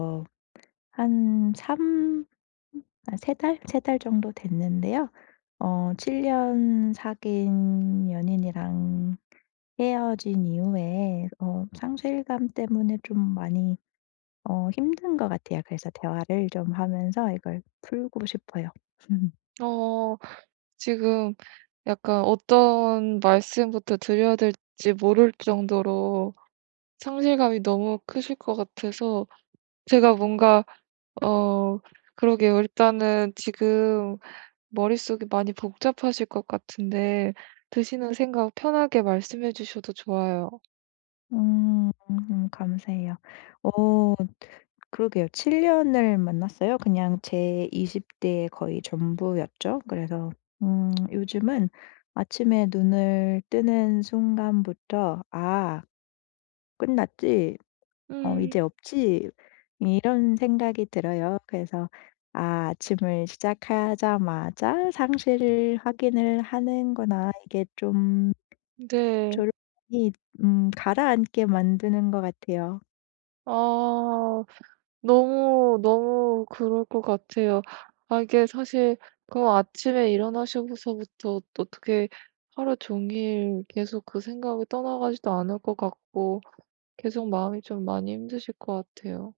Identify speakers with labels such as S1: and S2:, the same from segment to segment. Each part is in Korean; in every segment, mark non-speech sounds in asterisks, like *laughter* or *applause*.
S1: 어, 한3아세 달? 세 달 정도 됐는데요. 7 년 사귄 연인이랑 헤어진 이후에 상실감 때문에 좀 많이 힘든 것 같아요. 그래서 대화를 좀 하면서 이걸 풀고 싶어요. *laughs*
S2: 어, 지금 약간 어떤 말씀부터 드려야 될지 모를 정도로 상실감이 너무 크실 것 같아서 제가 뭔가, 어, 그러게요. 일단은 지금 머릿속이 많이 복잡하실 것 같은데 드시는 생각 편하게 말씀해 주셔도 좋아요.
S1: 감사해요. 어 그러게요. 7 년을 만났어요. 그냥 제 20 대의 거의 전부였죠. 그래서 요즘은 아침에 눈을 뜨는 순간부터 '아 끝났지. 어 이제
S2: 음,
S1: 없지.' 이런 생각이 들어요. 그래서 아침을 시작하자마자 상실을 확인을 하는구나. 이게 좀
S2: 네.
S1: 졸음이 가라앉게 만드는 것 같아요.
S2: 아, 너무, 너무 그럴 것 같아요. 아, 이게 사실 그 아침에 일어나시고서부터 어떻게 하루 종일 계속 그 생각이 떠나가지도 않을 것 같고 계속 마음이 좀 많이 힘드실 것 같아요.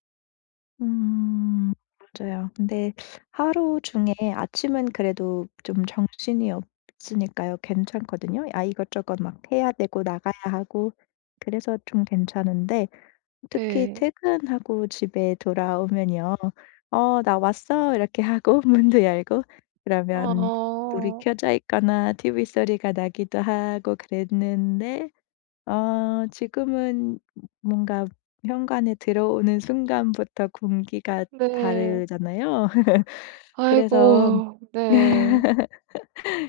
S1: 음. 맞아요. 근데 하루 중에 아침은 그래도 좀 정신이 없으니까요 괜찮거든요. 이것저것 막 해야 되고 나가야 하고 그래서 좀 괜찮은데 특히
S2: 네.
S1: 퇴근하고 집에 돌아오면요. "어 나 왔어." 이렇게 하고 *laughs* 문도 열고 그러면 불이
S2: 아,
S1: 켜져 있거나 TV 소리가 나기도 하고 그랬는데 지금은 뭔가 현관에 들어오는 순간부터 공기가
S2: 네.
S1: 다르잖아요. *laughs* 그래서
S2: 아이고, 네.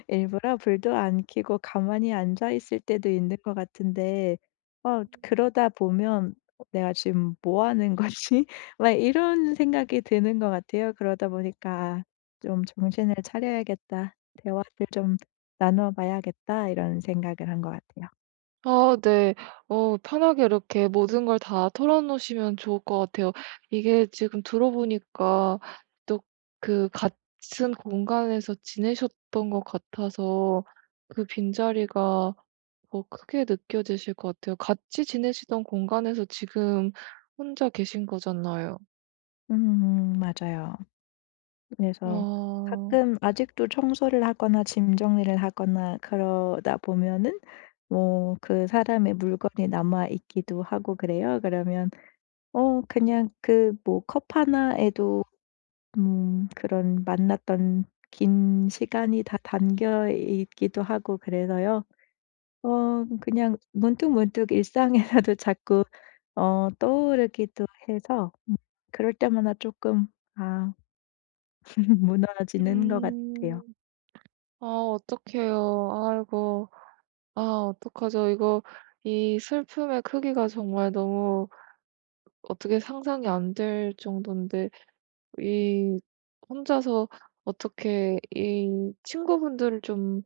S1: 일부러 불도 안 켜고 가만히 앉아 있을 때도 있는 것 같은데 그러다 보면 '내가 지금 뭐 하는 거지?' *laughs* 막 이런 생각이 드는 것 같아요. 그러다 보니까 '아 좀 정신을 차려야겠다. 대화를 좀 나눠 봐야겠다.' 이런 생각을 한 것 같아요.
S2: 아, 네. 편하게 이렇게 모든 걸 다 털어놓으시면 좋을 것 같아요. 이게 지금 들어보니까 또 그 같은 공간에서 지내셨던 것 같아서 그 빈자리가 더 크게 느껴지실 것 같아요. 같이 지내시던 공간에서 지금 혼자 계신 거잖아요.
S1: 맞아요. 그래서
S2: 아.
S1: 가끔 아직도 청소를 하거나 짐 정리를 하거나 그러다 보면은 뭐 그 사람의 물건이 남아 있기도 하고 그래요. 그러면 그냥 그 뭐 컵 하나에도 그런 만났던 긴 시간이 다 담겨 있기도 하고 그래서요. 그냥 문득문득 일상에서도 *laughs* 자꾸 떠오르기도 해서 그럴 때마다 조금 아 *laughs* 무너지는 것
S2: 음.
S1: 같아요.
S2: 아, 어떡해요. 아이고. 아, 어떡하죠. 이거, 이 슬픔의 크기가 정말 너무 어떻게 상상이 안 될 정도인데, 이 혼자서 어떻게 이 친구분들을 좀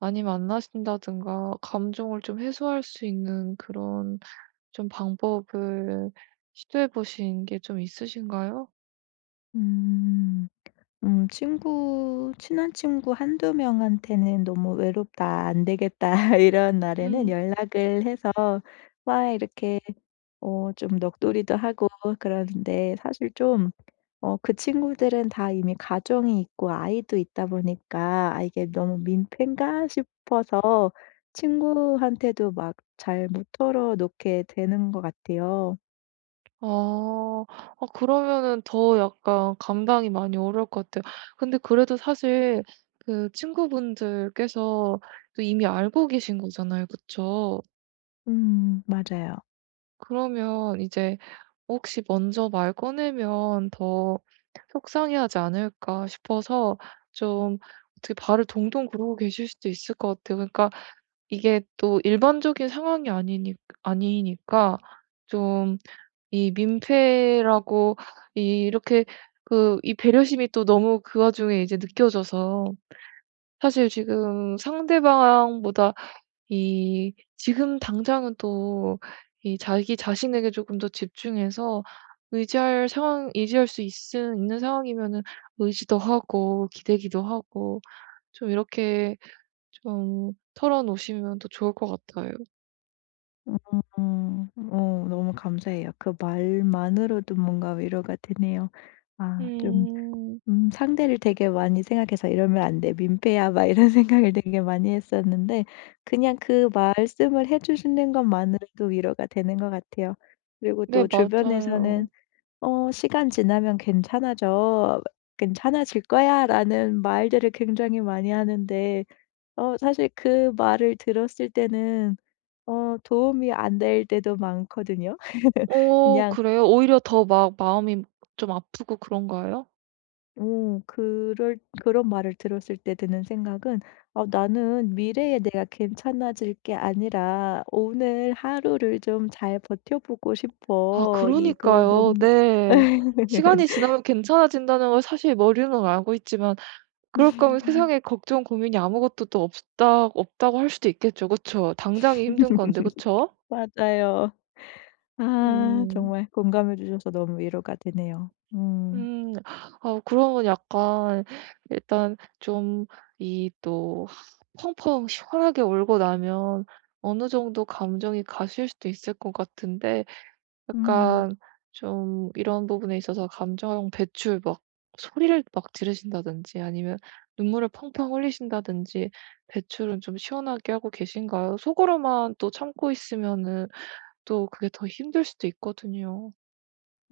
S2: 많이 만나신다든가 감정을 좀 해소할 수 있는 그런 좀 방법을 시도해 보신 게 좀 있으신가요?
S1: 음. 친구 친한 친구 한두 명한테는 '너무 외롭다. 안 되겠다.' *laughs* 이런 날에는
S2: 음.
S1: 연락을 해서 막 이렇게 좀 넋두리도 하고 그러는데 사실 좀 그 친구들은 다 이미 가정이 있고 아이도 있다 보니까 '아 이게 너무 민폐인가?' 싶어서 친구한테도 막 잘 못 털어 놓게 되는 것 같아요.
S2: 아. 아, 그러면은 더 약간 감당이 많이 어려울 것 같아요. 근데 그래도 사실 그 친구분들께서 또 이미 알고 계신 거잖아요. 그쵸?
S1: 맞아요.
S2: 그러면 이제 혹시 먼저 말 꺼내면 더 속상해하지 않을까 싶어서, 좀 어떻게 발을 동동 구르고 계실 수도 있을 것 같아요. 그러니까 이게 또 일반적인 상황이 아니니까, 좀 이 민폐라고 이 이렇게 그 이 배려심이 또 너무 그 와중에 이제 느껴져서, 사실 지금 상대방보다 이 지금 당장은 또 이 자기 자신에게 조금 더 집중해서, 의지할 상황 의지할 수 있 있는 상황이면은 의지도 하고 기대기도 하고 좀 이렇게 좀 털어 놓으시면 더 좋을 것 같아요.
S1: 음. 음. 너무 감사해요. 그 말만으로도 뭔가 위로가 되네요. 좀
S2: 음.
S1: '상대를 되게 많이 생각해서 이러면 안 돼. 민폐야.' 막 이런 *laughs* 생각을 되게 많이 했었는데 그냥 그 말씀을 해 주시는 것만으로도 위로가 되는 것 같아요. 그리고
S2: 네,
S1: 또 주변에서는
S2: 맞아요.
S1: "어 시간 지나면 괜찮아져. 괜찮아질 거야."라는 말들을 굉장히 많이 하는데 사실 그 말을 들었을 때는 도움이 안 될 때도 많거든요. *laughs*
S2: 어,
S1: 그냥
S2: 그래요? 오히려 더 막 마음이 좀 아프고 그런가요?
S1: 그럴 그런 말을 들었을 때 드는 생각은 '어 나는 미래에 내가 괜찮아질 게 아니라 오늘 하루를 좀 잘 버텨보고
S2: 아,
S1: 싶어.' 이거
S2: 그러니까요.
S1: 너무
S2: 네.
S1: *laughs*
S2: 시간이 지나면 괜찮아진다는 걸 사실 머리로는 알고 있지만, 그럴 거면
S1: 음,
S2: 세상에 걱정, 고민이 아무것도 또 없다고 할 수도 있겠죠. 그쵸? 당장이 힘든 건데, 그쵸?
S1: 맞아요.
S2: 음.
S1: 정말 공감해 주셔서 너무 위로가 되네요. 음.
S2: 음. 아, 그러면 약간 일단 좀 이 또 펑펑 시원하게 울고 나면 어느 정도 감정이 가실 수도 있을 것 같은데,
S1: 음.
S2: 약간 좀 이런 부분에 있어서 감정 배출 막 소리를 막 지르신다든지 아니면 눈물을 펑펑 흘리신다든지, 배출은 좀 시원하게 하고 계신가요? 속으로만 또 참고 있으면은 또 그게 더 힘들 수도 있거든요.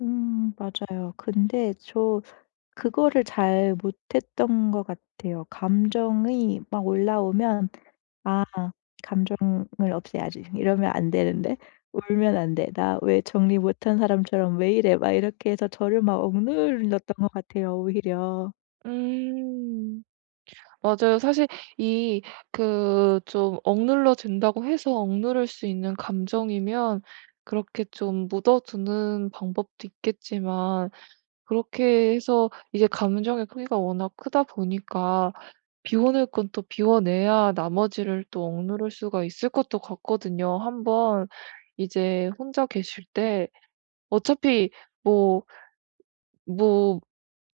S1: 맞아요. 근데 저 그거를 잘 못했던 것 같아요. 감정이 막 올라오면 '아 감정을 없애야지. 이러면 안 되는데. 울면 안 돼. 나 왜 정리 못한 사람처럼 왜 이래.' 막 이렇게 해서 저를 막 억눌렀던 것 같아요 오히려.
S2: 음. 맞아요. 사실 이 그 좀 억눌러진다고 해서 억누를 수 있는 감정이면 그렇게 좀 묻어두는 방법도 있겠지만, 그렇게 해서 이제 감정의 크기가 워낙 크다 보니까, 비워낼 건 또 비워내야 나머지를 또 억누를 수가 있을 것도 같거든요. 한번 이제 혼자 계실 때 어차피 뭐 뭐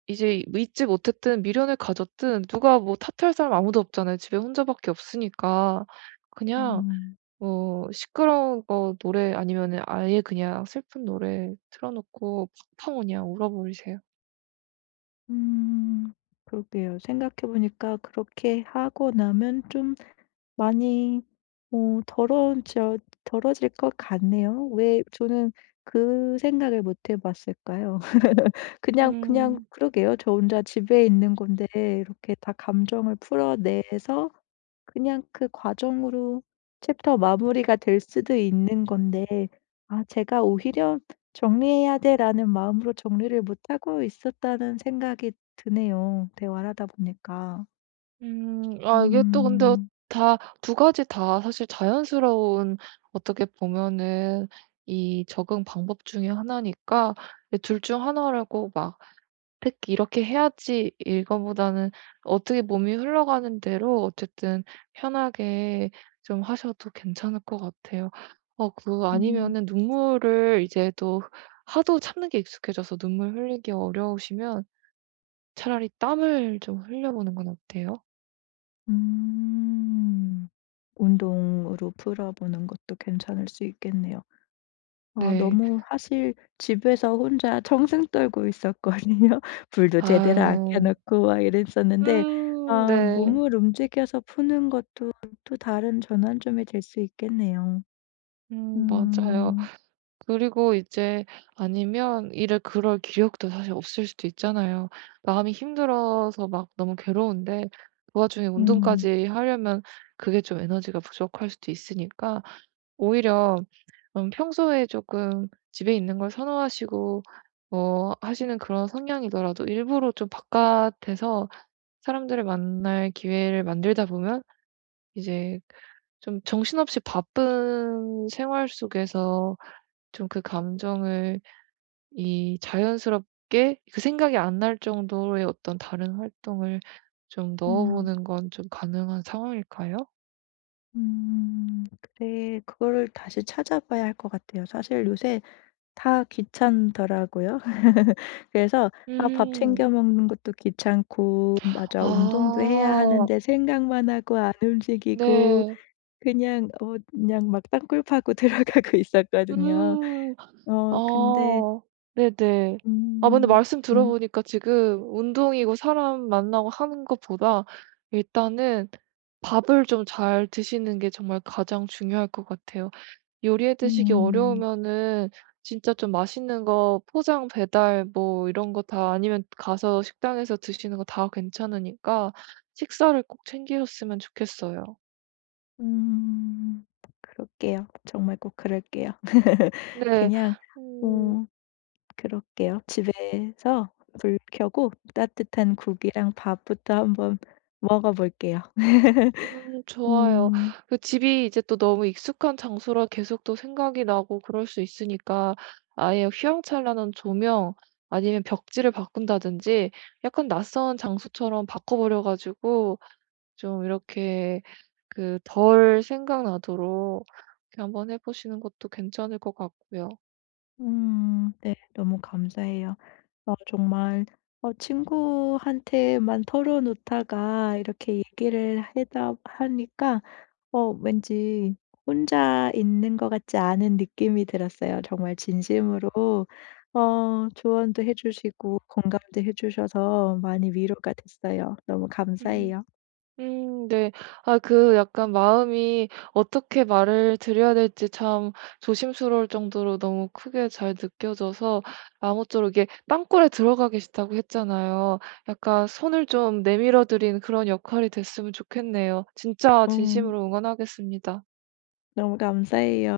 S2: 이제 잊지 못했든 미련을 가졌든 누가 뭐 탓할 사람 아무도 없잖아요. 집에 혼자밖에 없으니까. 그냥
S1: 음.
S2: 뭐 시끄러운 거 노래 아니면은 아예 그냥 슬픈 노래 틀어 놓고 팡팡 그냥 울어 버리세요.
S1: 음. 그러게요. 생각해 보니까 그렇게 하고 나면 좀 많이 어 더러워져 더러워질 것 같네요. 왜 저는 그 생각을 못해 봤을까요? 그냥
S2: 음.
S1: 그러게요. 저 혼자 집에 있는 건데 이렇게 다 감정을 풀어내서 그냥 그 과정으로 챕터 마무리가 될 수도 있는 건데 '아 제가 오히려 정리해야 돼.'라는 마음으로 정리를 못하고 있었다는 생각이 드네요, 대화를 하다 보니까.
S2: 음. 아, 이게 또 근데
S1: 음.
S2: 다 두 가지 다 사실 자연스러운, 어떻게 보면은 이 적응 방법 중에 하나니까, 둘 중 하나라고 막 특히 이렇게 해야지.' 이거보다는 어떻게 몸이 흘러가는 대로 어쨌든 편하게 좀 하셔도 괜찮을 것 같아요. 그
S1: 음.
S2: 아니면은 눈물을 이제 또 하도 참는 게 익숙해져서 눈물 흘리기 어려우시면 차라리 땀을 좀 흘려 보는 건 어때요?
S1: 음. 운동으로 풀어보는 것도 괜찮을 수 있겠네요.
S2: 네.
S1: 너무 사실 집에서 혼자 정승 떨고 있었거든요. *laughs* 불도 제대로 안 켜
S2: 아.
S1: 놓고 막 이랬었는데
S2: 음, 네.
S1: 몸을 움직여서 푸는 것도 또 다른 전환점이 될 수 있겠네요.
S2: 음, 맞아요.
S1: 음.
S2: 그리고 이제 아니면 이를 그럴 기력도 사실 없을 수도 있잖아요. 마음이 힘들어서 막 너무 괴로운데 그 와중에
S1: 음.
S2: 운동까지 하려면 그게 좀 에너지가 부족할 수도 있으니까, 오히려 평소에 조금 집에 있는 걸 선호하시고 뭐 하시는 그런 성향이더라도 일부러 좀 바깥에서 사람들을 만날 기회를 만들다 보면, 이제 좀 정신없이 바쁜 생활 속에서 좀 그 감정을 이 자연스럽게 그 생각이 안 날 정도의 어떤 다른 활동을 좀 넣어
S1: 음.
S2: 보는 건 좀 가능한 상황일까요?
S1: 음. 그래 그거를 다시 찾아봐야 할 것 같아요. 사실 요새 다 귀찮더라고요. *laughs* 그래서 밥
S2: 음.
S1: 챙겨 먹는 것도 귀찮고 맞아 운동도 해야
S2: 아.
S1: 하는데 생각만 하고 안 움직이고
S2: 네.
S1: 그냥 막 땅굴 파고 *laughs* 들어가고 있었거든요.
S2: 음.
S1: 근데
S2: 아. 네네. 아, 근데
S1: 음
S2: 말씀 들어
S1: 좀
S2: 보니까 지금 운동이고 사람 만나고 하는 것보다 일단은 밥을 좀 잘 드시는 게 정말 가장 중요할 것 같아요. 요리해 드시기
S1: 음.
S2: 어려우면은 진짜 좀 맛있는 거 포장 배달 뭐 이런 거 다 아니면 가서 식당에서 드시는 거 다 괜찮으니까 식사를 꼭 챙기셨으면 좋겠어요.
S1: 음. 그럴게요. 정말 꼭 그럴게요. *laughs*
S2: 네.
S1: 그냥
S2: 음.
S1: 어 그럴게요. 집에서 불 켜고 따뜻한 국이랑 밥부터 한번 먹어 볼게요.
S2: 음,
S1: *laughs*
S2: 좋아요.
S1: 음.
S2: 그 집이 이제 또 너무 익숙한 장소라 계속 또 생각이 나고 그럴 수 있으니까, 아예 휘황찬란한 조명 아니면 벽지를 바꾼다든지, 약간 낯선 장소처럼 바꿔 버려 가지고 좀 이렇게 그 덜 생각나도록 이렇게 한번 해 보시는 것도 괜찮을 것 같고요.
S1: 음. 네. 너무 감사해요. 정말 친구한테만 털어놓다가 이렇게 얘기를 하다 하니까 왠지 혼자 있는 것 같지 않은 느낌이 들었어요. 정말 진심으로 조언도 해 주시고 공감도 해 주셔서 많이 위로가 됐어요. 너무
S2: 음.
S1: 감사해요.
S2: 음, 네. 아, 그 약간 마음이 어떻게 말을 드려야 될지 참 조심스러울 정도로 너무 크게 잘 느껴져서, 아무쪼록 이게 빵꾸에 들어가 계시다고 했잖아요. 약간 손을 좀 내밀어 드린 그런 역할이 됐으면 좋겠네요. 진짜
S1: 음.
S2: 진심으로 응원하겠습니다.
S1: 너무 감사해요.